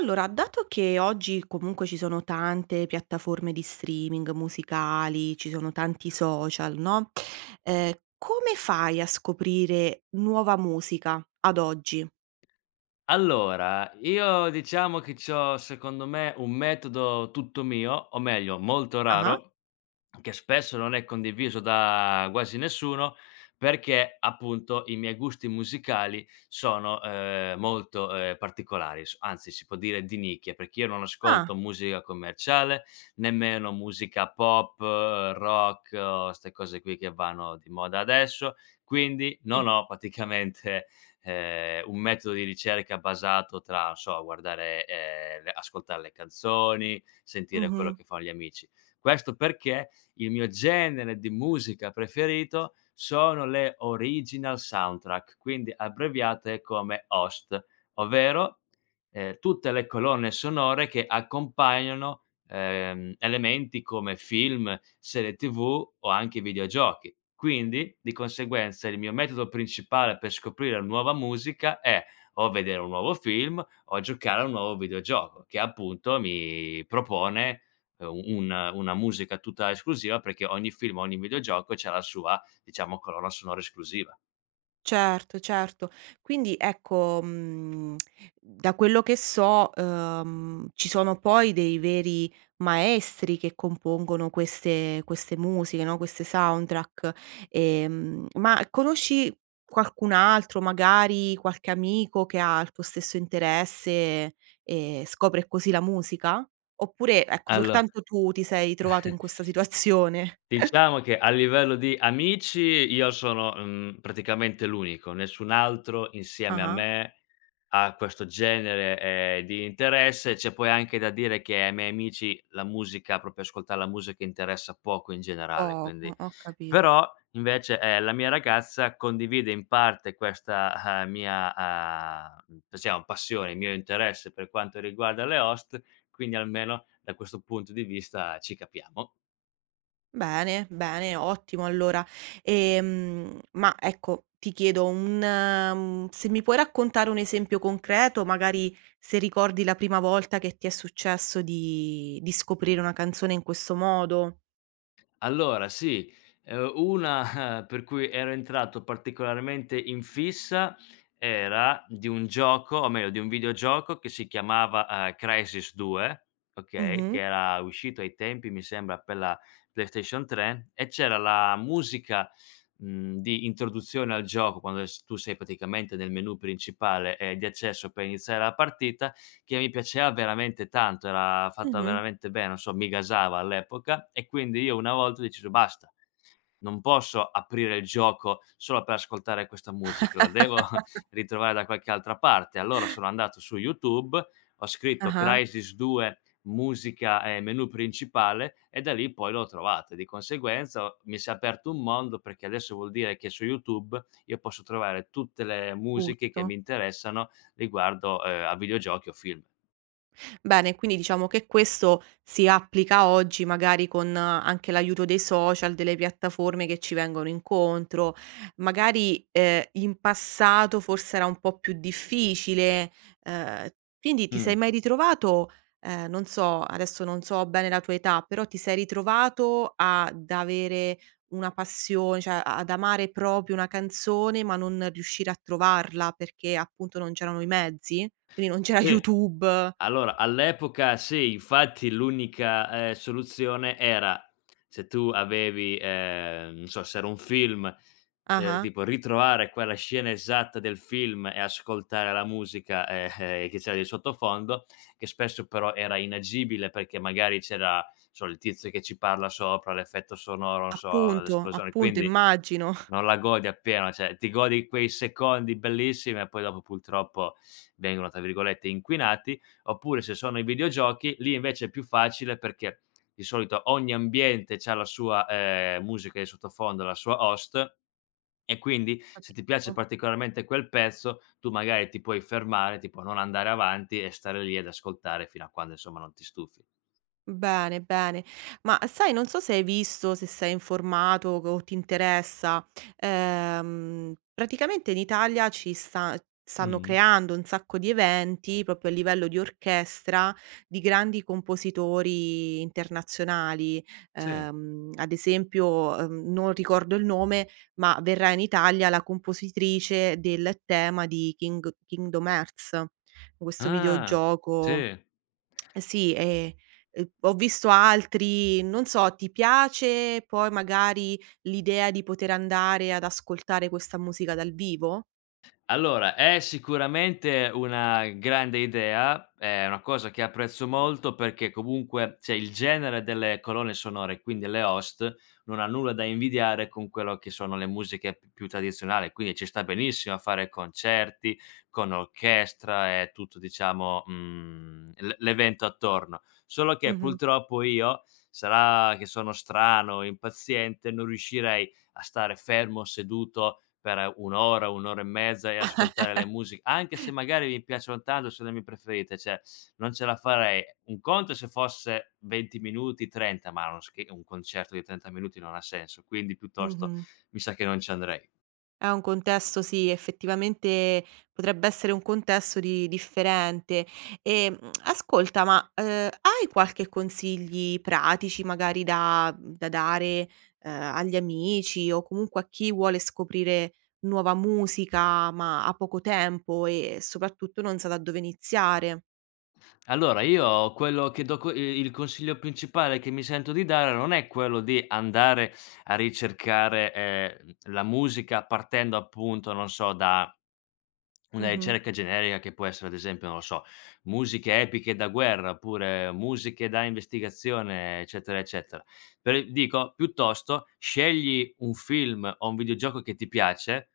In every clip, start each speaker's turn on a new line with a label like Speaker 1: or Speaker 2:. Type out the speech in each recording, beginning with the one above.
Speaker 1: Allora, dato che oggi comunque ci sono tante piattaforme di streaming musicali, ci sono tanti social, no, come fai a scoprire nuova musica ad oggi?
Speaker 2: Allora, io diciamo che c'ho secondo me un metodo tutto mio, o meglio molto
Speaker 1: Ah-ah.
Speaker 2: raro, che spesso non è condiviso da quasi nessuno, perché appunto i miei gusti musicali sono, molto, particolari, s anzi si può dire di nicchia, perché io non ascolto
Speaker 1: Ah.
Speaker 2: musica commerciale, nemmeno musica pop, rock o 'ste cose qui che vanno di moda adesso, quindi
Speaker 1: Sì.
Speaker 2: non ho praticamente, un metodo di ricerca basato tra, non so, guardare le ascoltare le canzoni, sentire quello
Speaker 1: Mh-mh.
Speaker 2: che fan gli amici. Questo perché il mio genere di musica preferito sono le original soundtrack, quindi abbreviate come OST, ovvero, tutte le colonne sonore che accompagnano, elementi come film, serie TV o anche videogiochi. Quindi, di conseguenza, il mio metodo principale per scoprire nuova musica è o vedere un nuovo film o giocare a un nuovo videogioco che appunto mi propone un una musica tutta esclusiva, perché ogni film, ogni videogioco c'ha la sua, diciamo, colonna sonora esclusiva.
Speaker 1: Certo, certo. Quindi ecco, da quello che so, ci sono poi dei veri maestri che compongono queste musiche, no, queste soundtrack. Ma conosci qualcun altro, magari qualche amico che ha il tuo stesso interesse e scopre così la musica? Oppure, ecco,
Speaker 2: Allo
Speaker 1: soltanto tu ti sei trovato in questa situazione?
Speaker 2: Diciamo che a livello di amici io sono, praticamente l'unico, nessun altro insieme a
Speaker 1: Ah-ah,
Speaker 2: me ha questo genere, di interesse. C'è poi anche da dire che ai miei amici la musica proprio ascoltare la musica interessa poco in generale, quindi
Speaker 1: poco, ho capito.
Speaker 2: però invece, la mia ragazza condivide in parte questa, mia, diciamo passione, il mio interesse per quanto riguarda le host, quindi almeno da questo punto di vista ci capiamo.
Speaker 1: Bene, bene, ottimo allora. Ma ecco, se mi puoi raccontare un esempio concreto, magari se ricordi la prima volta che ti è successo di scoprire una canzone in questo modo.
Speaker 2: Allora sì, una per cui ero entrato particolarmente in fissa era di un gioco, o meglio di un videogioco che si chiamava, Crysis 2, okay,
Speaker 1: Mh-mh,
Speaker 2: che era uscito ai tempi mi sembra per la PlayStation 3 e c'era la musica, di introduzione al gioco quando es tu sei praticamente nel menu principale, di accesso per iniziare la partita che mi piaceva veramente tanto, era fatta
Speaker 1: mh-mh.
Speaker 2: veramente bene, non so, mi gasava all'epoca e quindi io una volta ho deciso: "Basta, non posso aprire il gioco solo per ascoltare questa musica, la devo ritrovare da qualche altra parte". Allora sono andato su YouTube, ho scritto
Speaker 1: Ah-ah,
Speaker 2: "Crysis 2 musica e menu principale" e da lì poi l'ho trovata. Di conseguenza ho mi si è aperto un mondo, perché adesso vuol dire che su YouTube io posso trovare tutte le musiche che
Speaker 1: tutto.
Speaker 2: mi interessano riguardo, a videogiochi o film.
Speaker 1: Bene, quindi diciamo che questo si applica oggi magari con anche l'aiuto dei social, delle piattaforme che ci vengono incontro. Magari, in passato forse era un po' più difficile, ehm, quindi ti
Speaker 2: Mh.
Speaker 1: sei mai ritrovato, non so, adesso non so bene la tua età, però ti sei ritrovato ad avere una passione, cioè a ad amare proprio una canzone, ma non riuscire a trovarla perché appunto non c'erano i mezzi? Quindi non c'era
Speaker 2: Sì.
Speaker 1: YouTube.
Speaker 2: Allora, all'epoca sì, infatti l'unica, soluzione era se tu avevi, non so, se era un film,
Speaker 1: Ah-ah.
Speaker 2: tipo ritrovare quella scena esatta del film e ascoltare la musica, che c'era di sottofondo, che spesso però era inagibile perché magari c'era, non so, il tizio che ci parla sopra, l'effetto sonoro, non so,
Speaker 1: Appunto,
Speaker 2: l'esplosione,
Speaker 1: appunto
Speaker 2: quindi
Speaker 1: immagino.
Speaker 2: non la godi appieno, cioè ti godi quei secondi bellissimi e poi dopo purtroppo vengono, tra virgolette, "inquinati". Oppure se sono i videogiochi, lì invece è più facile perché di solito ogni ambiente c'ha la sua, musica di sottofondo, la sua host e quindi se ti piace
Speaker 1: Capisco.
Speaker 2: particolarmente quel pezzo, tu magari ti puoi fermare, tipo non andare avanti e stare lì ad ascoltare fino a quando, insomma, non ti stufi.
Speaker 1: Bene, bene. Ma sai, non so se hai visto, se sei informato o ti interessa, praticamente in Italia stanno
Speaker 2: Mh-mh.
Speaker 1: creando un sacco di eventi proprio a livello di orchestra di grandi compositori internazionali.
Speaker 2: Sì.
Speaker 1: Ad esempio, non ricordo il nome, ma verrà in Italia la compositrice del tema di Kingdom Hearts, questo
Speaker 2: Ah,
Speaker 1: videogioco.
Speaker 2: sì.
Speaker 1: Eh sì, ho visto altri non so, ti piace poi magari l'idea di poter andare ad ascoltare questa musica dal vivo?
Speaker 2: Allora, è sicuramente una grande idea, è una cosa che apprezzo molto perché comunque, cioè, il genere delle colonne sonore, quindi le host, non ha nulla da invidiare con quello che sono le musiche più tradizionali, quindi ci sta benissimo a fare concerti con orchestra e tutto, diciamo, l'evento attorno. Solo che
Speaker 1: Mh-mh,
Speaker 2: purtroppo io, sarà che sono strano, impaziente, non riuscirei a stare fermo, seduto per un'ora, un'ora e mezza e ascoltare le musiche, anche se magari mi piacciono tanto, sono le mie preferite, cioè non ce la farei. Un conto è se fosse 20 minuti, 30, ma un concerto di 30 minuti non ha senso, quindi piuttosto
Speaker 1: mh-mh.
Speaker 2: mi sa che non ci andrei.
Speaker 1: È un contesto sì, effettivamente potrebbe essere un contesto di differente. Ehm, Ascolta, ma, hai qualche consigli pratici magari da dare, agli amici o comunque a chi vuole scoprire nuova musica, ma ha poco tempo e soprattutto non sa da dove iniziare?
Speaker 2: Allora io quello che do co i il consiglio principale che mi sento di dare non è quello di andare a ricercare, la musica partendo appunto, non so, da una
Speaker 1: Mh-mh,
Speaker 2: ricerca generica che può essere ad esempio, non lo so, musiche epiche da guerra, oppure musiche da investigazione, eccetera, eccetera. Per dico piuttosto scegli un film o un videogioco che ti piace,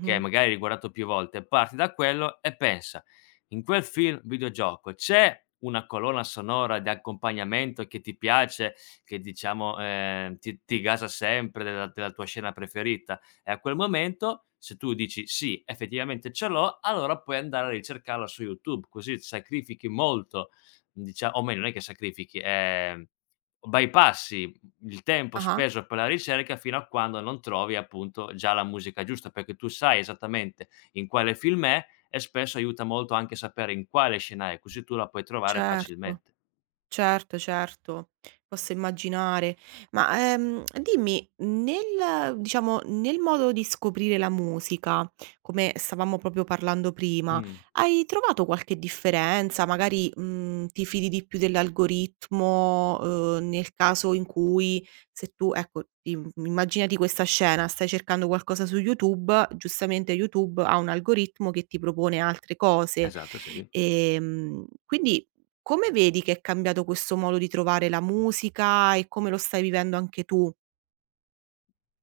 Speaker 2: che magari hai guardato più volte, parti da quello e pensa: in quel film videogioco c'è una colonna sonora di accompagnamento che ti piace, che diciamo, ti gasa sempre della tua scena preferita? E a quel momento, se tu dici: "Sì, effettivamente ce l'ho", allora puoi andare a ricercarla su YouTube, così sacrifichi molto, dicia o meglio, non è che sacrifichi, bypassi il tempo
Speaker 1: Ah-ah,
Speaker 2: speso per la ricerca fino a quando non trovi, appunto, già la musica giusta, perché tu sai esattamente in quale film è e spesso aiuta molto anche sapere in quale scena è, così tu la puoi trovare
Speaker 1: certo.
Speaker 2: facilmente.
Speaker 1: Certo, certo, posso immaginare. Ma, dimmi, nel diciamo, nel modo di scoprire la musica, come stavamo proprio parlando prima,
Speaker 2: Mh.
Speaker 1: hai trovato qualche differenza? Magari, ti fidi di più dell'algoritmo, nel caso in cui se tu ecco, immaginati questa scena, stai cercando qualcosa su YouTube, giustamente YouTube ha un algoritmo che ti propone altre cose.
Speaker 2: Esatto, sì.
Speaker 1: Quindi come vedi che è cambiato questo modo di trovare la musica e come lo stai vivendo anche tu?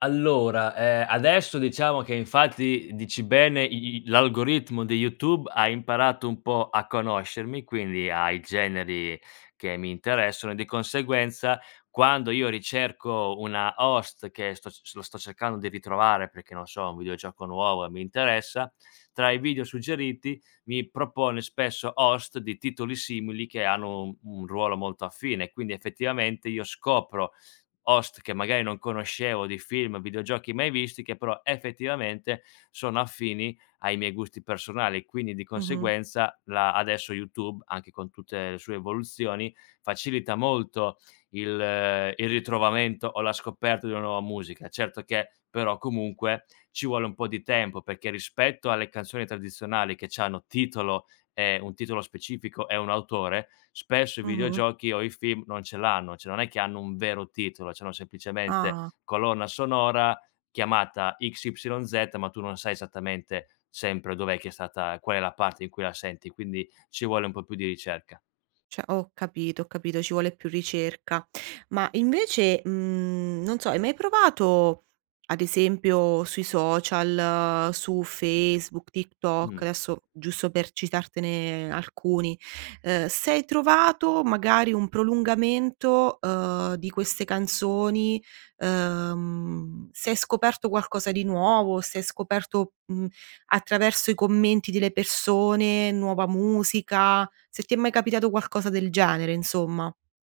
Speaker 2: Allora, adesso diciamo che infatti dici bene, i i l'algoritmo di YouTube ha imparato un po' a conoscermi, quindi ai generi che mi interessano e di conseguenza quando io ricerco una host che sto c lo sto cercando di ritrovare perché, non so, un videogioco nuovo e mi interessa, tra i video suggeriti mi propone spesso host di titoli simili che hanno un ruolo molto affine, quindi effettivamente io scopro host che magari non conoscevo di film, videogiochi mai visti, che però effettivamente sono affini ai miei gusti personali. Quindi di
Speaker 1: Mh-mh,
Speaker 2: conseguenza la adesso YouTube, anche con tutte le sue evoluzioni, facilita molto il ritrovamento o la scoperta di una nuova musica. Certo che però comunque ci vuole un po' di tempo, perché rispetto alle canzoni tradizionali che c'hanno titolo e un titolo specifico e un autore, spesso i
Speaker 1: mh-mh.
Speaker 2: videogiochi o i film non ce l'hanno, cioè non è che hanno un vero titolo, cioè hanno semplicemente
Speaker 1: Ah.
Speaker 2: colonna sonora chiamata XYZ, ma tu non sai esattamente sempre dov'è che è stata qual è la parte in cui la senti, quindi ci vuole un po' più di ricerca.
Speaker 1: Cioè ho capito, ci vuole più ricerca. Ma invece, non so, hai mai provato, ad esempio sui social, su Facebook, TikTok,
Speaker 2: Mh.
Speaker 1: adesso giusto per citartene alcuni, se hai trovato magari un prolungamento, di queste canzoni, se hai scoperto qualcosa di nuovo, se hai scoperto, attraverso i commenti delle persone nuova musica, se ti è mai capitato qualcosa del genere insomma.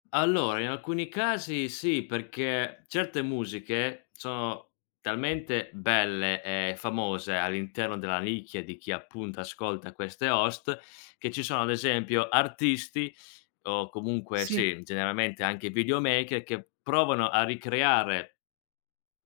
Speaker 2: Allora, in alcuni casi sì, perché certe musiche sono talmente belle e famose all'interno della nicchia di chi appunto ascolta queste host, che ci sono ad esempio artisti o comunque
Speaker 1: Sì.
Speaker 2: sì, generalmente anche videomaker che provano a ricreare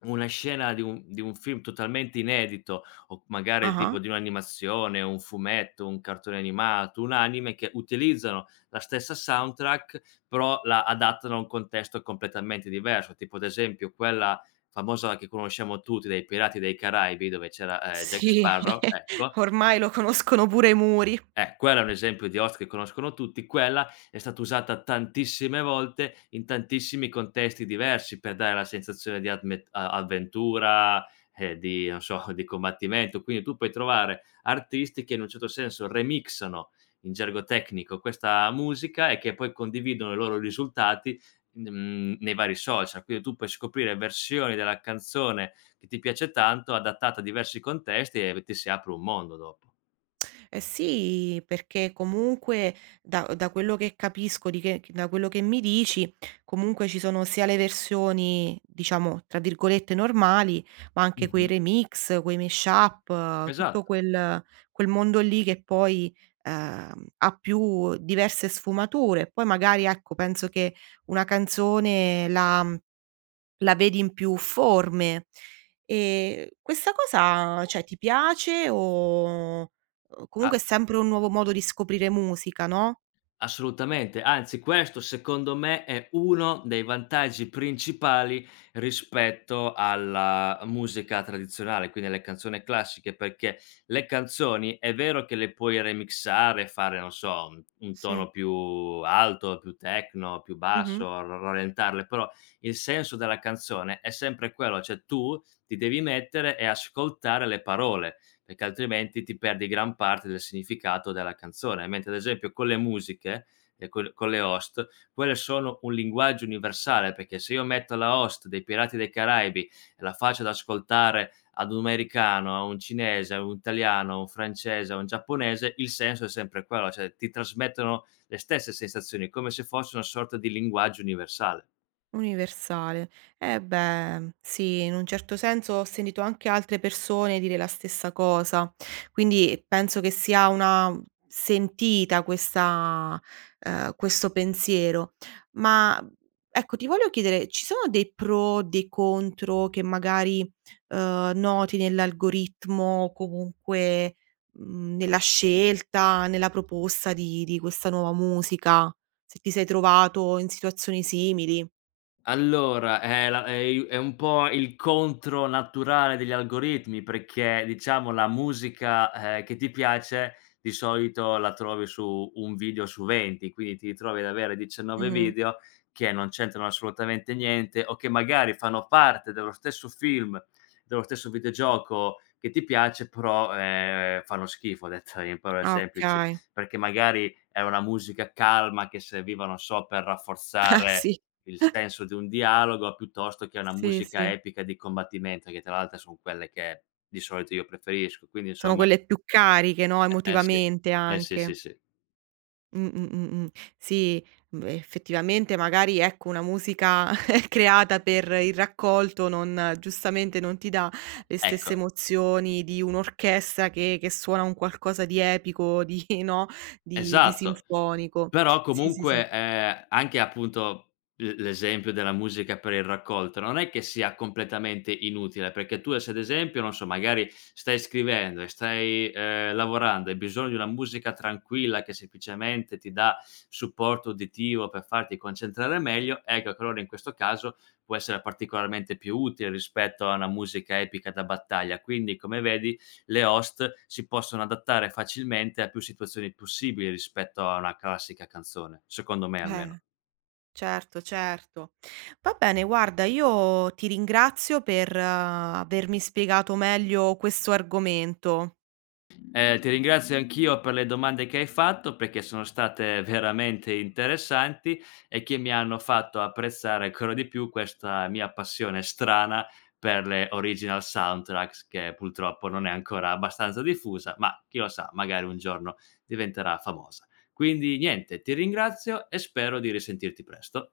Speaker 2: una scena di un film totalmente inedito o magari tipo
Speaker 1: Ah-ah.
Speaker 2: di un'animazione, un fumetto, un cartone animato, un anime che utilizzano la stessa soundtrack, però la adattano a un contesto completamente diverso, tipo ad esempio quella famosa che conosciamo tutti dei Pirati dei Caraibi dove c'era, Jack
Speaker 1: Sì.
Speaker 2: Sparrow, ecco,
Speaker 1: Ormai lo conoscono pure i muri.
Speaker 2: quello è un esempio di host che conoscono tutti, quella è stata usata tantissime volte in tantissimi contesti diversi per dare la sensazione di adme a avventura, di non so, di combattimento. Quindi tu puoi trovare artisti che in un certo senso remixano, in gergo tecnico, questa musica e che poi condividono i loro risultati, nei vari social. Quindi tu puoi scoprire versioni della canzone che ti piace tanto, adattata a diversi contesti e ti si apre un mondo dopo.
Speaker 1: Eh sì, perché comunque da quello che capisco, di che da quello che mi dici, comunque ci sono sia le versioni, diciamo, tra virgolette "normali", ma anche quei
Speaker 2: Mh-mh.
Speaker 1: remix, quei mashup, tutto
Speaker 2: Esatto.
Speaker 1: quel mondo lì che poi, ha più diverse sfumature. Poi magari, ecco, penso che una canzone la vedi in più forme. Questa cosa, cioè ti piace o
Speaker 2: A
Speaker 1: comunque è sempre un nuovo modo di scoprire musica, no?
Speaker 2: Assolutamente, anzi questo secondo me è uno dei vantaggi principali rispetto alla musica tradizionale, quindi alle canzoni classiche, perché le canzoni è vero che le puoi remixare, fare, non so, un
Speaker 1: Sì.
Speaker 2: tono più alto, più techno, più
Speaker 1: Mh-mh.
Speaker 2: basso, r rallentarle, però il senso della canzone è sempre quello, cioè tu ti devi mettere e ascoltare le parole, perché altrimenti ti perdi gran parte del significato della canzone. Mentre ad esempio con le musiche e co con le host, quelle sono un linguaggio universale, perché se io metto la host dei Pirati dei Caraibi e la faccio ad ascoltare ad un americano, a un cinese, a un italiano, a un francese, a un giapponese, il senso è sempre quello, cioè ti trasmettono le stesse sensazioni, come se fosse una sorta di linguaggio universale.
Speaker 1: Universale. Eh beh, sì, in un certo senso ho sentito anche altre persone dire la stessa cosa, quindi penso che sia una sentita questa questo pensiero. Ma, ecco, ti voglio chiedere, ci sono dei pro, dei contro che magari, noti nell'algoritmo o comunque, nella scelta, nella proposta di questa nuova musica? Se ti sei trovato in situazioni simili.
Speaker 2: Allora, è la è i è un po' il contro naturale degli algoritmi, perché diciamo la musica, che ti piace di solito la trovi su 1 video su 20, quindi ti ritrovi ad avere 19
Speaker 1: Mh-mh.
Speaker 2: video che non c'entrano assolutamente niente o che magari fanno parte dello stesso film, dello stesso videogioco che ti piace, però, fanno schifo, detta in parole
Speaker 1: Ah,
Speaker 2: semplici,
Speaker 1: okay.
Speaker 2: perché magari è una musica calma che serviva, non so, per
Speaker 1: Ah,
Speaker 2: rafforzare
Speaker 1: sì.
Speaker 2: il senso di un dialogo piuttosto che una
Speaker 1: Sì,
Speaker 2: musica
Speaker 1: sì.
Speaker 2: epica di combattimento, che tra l'altro son quelle che di solito io preferisco. Quindi
Speaker 1: Sono
Speaker 2: insomma,
Speaker 1: quelle più cariche, no,
Speaker 2: eh, eh sì,
Speaker 1: emotivamente
Speaker 2: eh sì, sì,
Speaker 1: anche.
Speaker 2: sì.
Speaker 1: Mh, mh, mh, mh. Sì, effettivamente magari, ecco, una musica creata per il raccolto non giustamente non ti dà le stesse
Speaker 2: Ecco,
Speaker 1: emozioni di un'orchestra che suona un qualcosa di epico, di no, di
Speaker 2: esatto.
Speaker 1: sinfonico.
Speaker 2: Però
Speaker 1: Sì, sì, sì.
Speaker 2: comunque, anche appunto l'esempio della musica per il raccolto, non è che sia completamente inutile, perché tu se ad esempio, non so, magari stai scrivendo e stai, lavorando, hai bisogno di una musica tranquilla che semplicemente ti dà supporto uditivo per farti concentrare meglio, ecco che allora in questo caso può essere particolarmente più utile rispetto a una musica epica da battaglia. Quindi come vedi le host si possono adattare facilmente a più situazioni possibili rispetto a una classica canzone, secondo me
Speaker 1: Eh.
Speaker 2: almeno.
Speaker 1: Certo, certo. Va bene, guarda, io ti ringrazio per avermi spiegato meglio questo argomento.
Speaker 2: Ti ringrazio anch'io per le domande che hai fatto, perché sono state veramente interessanti e che mi hanno fatto apprezzare ancora di più questa mia passione strana per le original soundtracks, che purtroppo non è ancora abbastanza diffusa, ma chi lo sa, magari un giorno diventerà famosa. Quindi niente, ti ringrazio e spero di risentirti presto.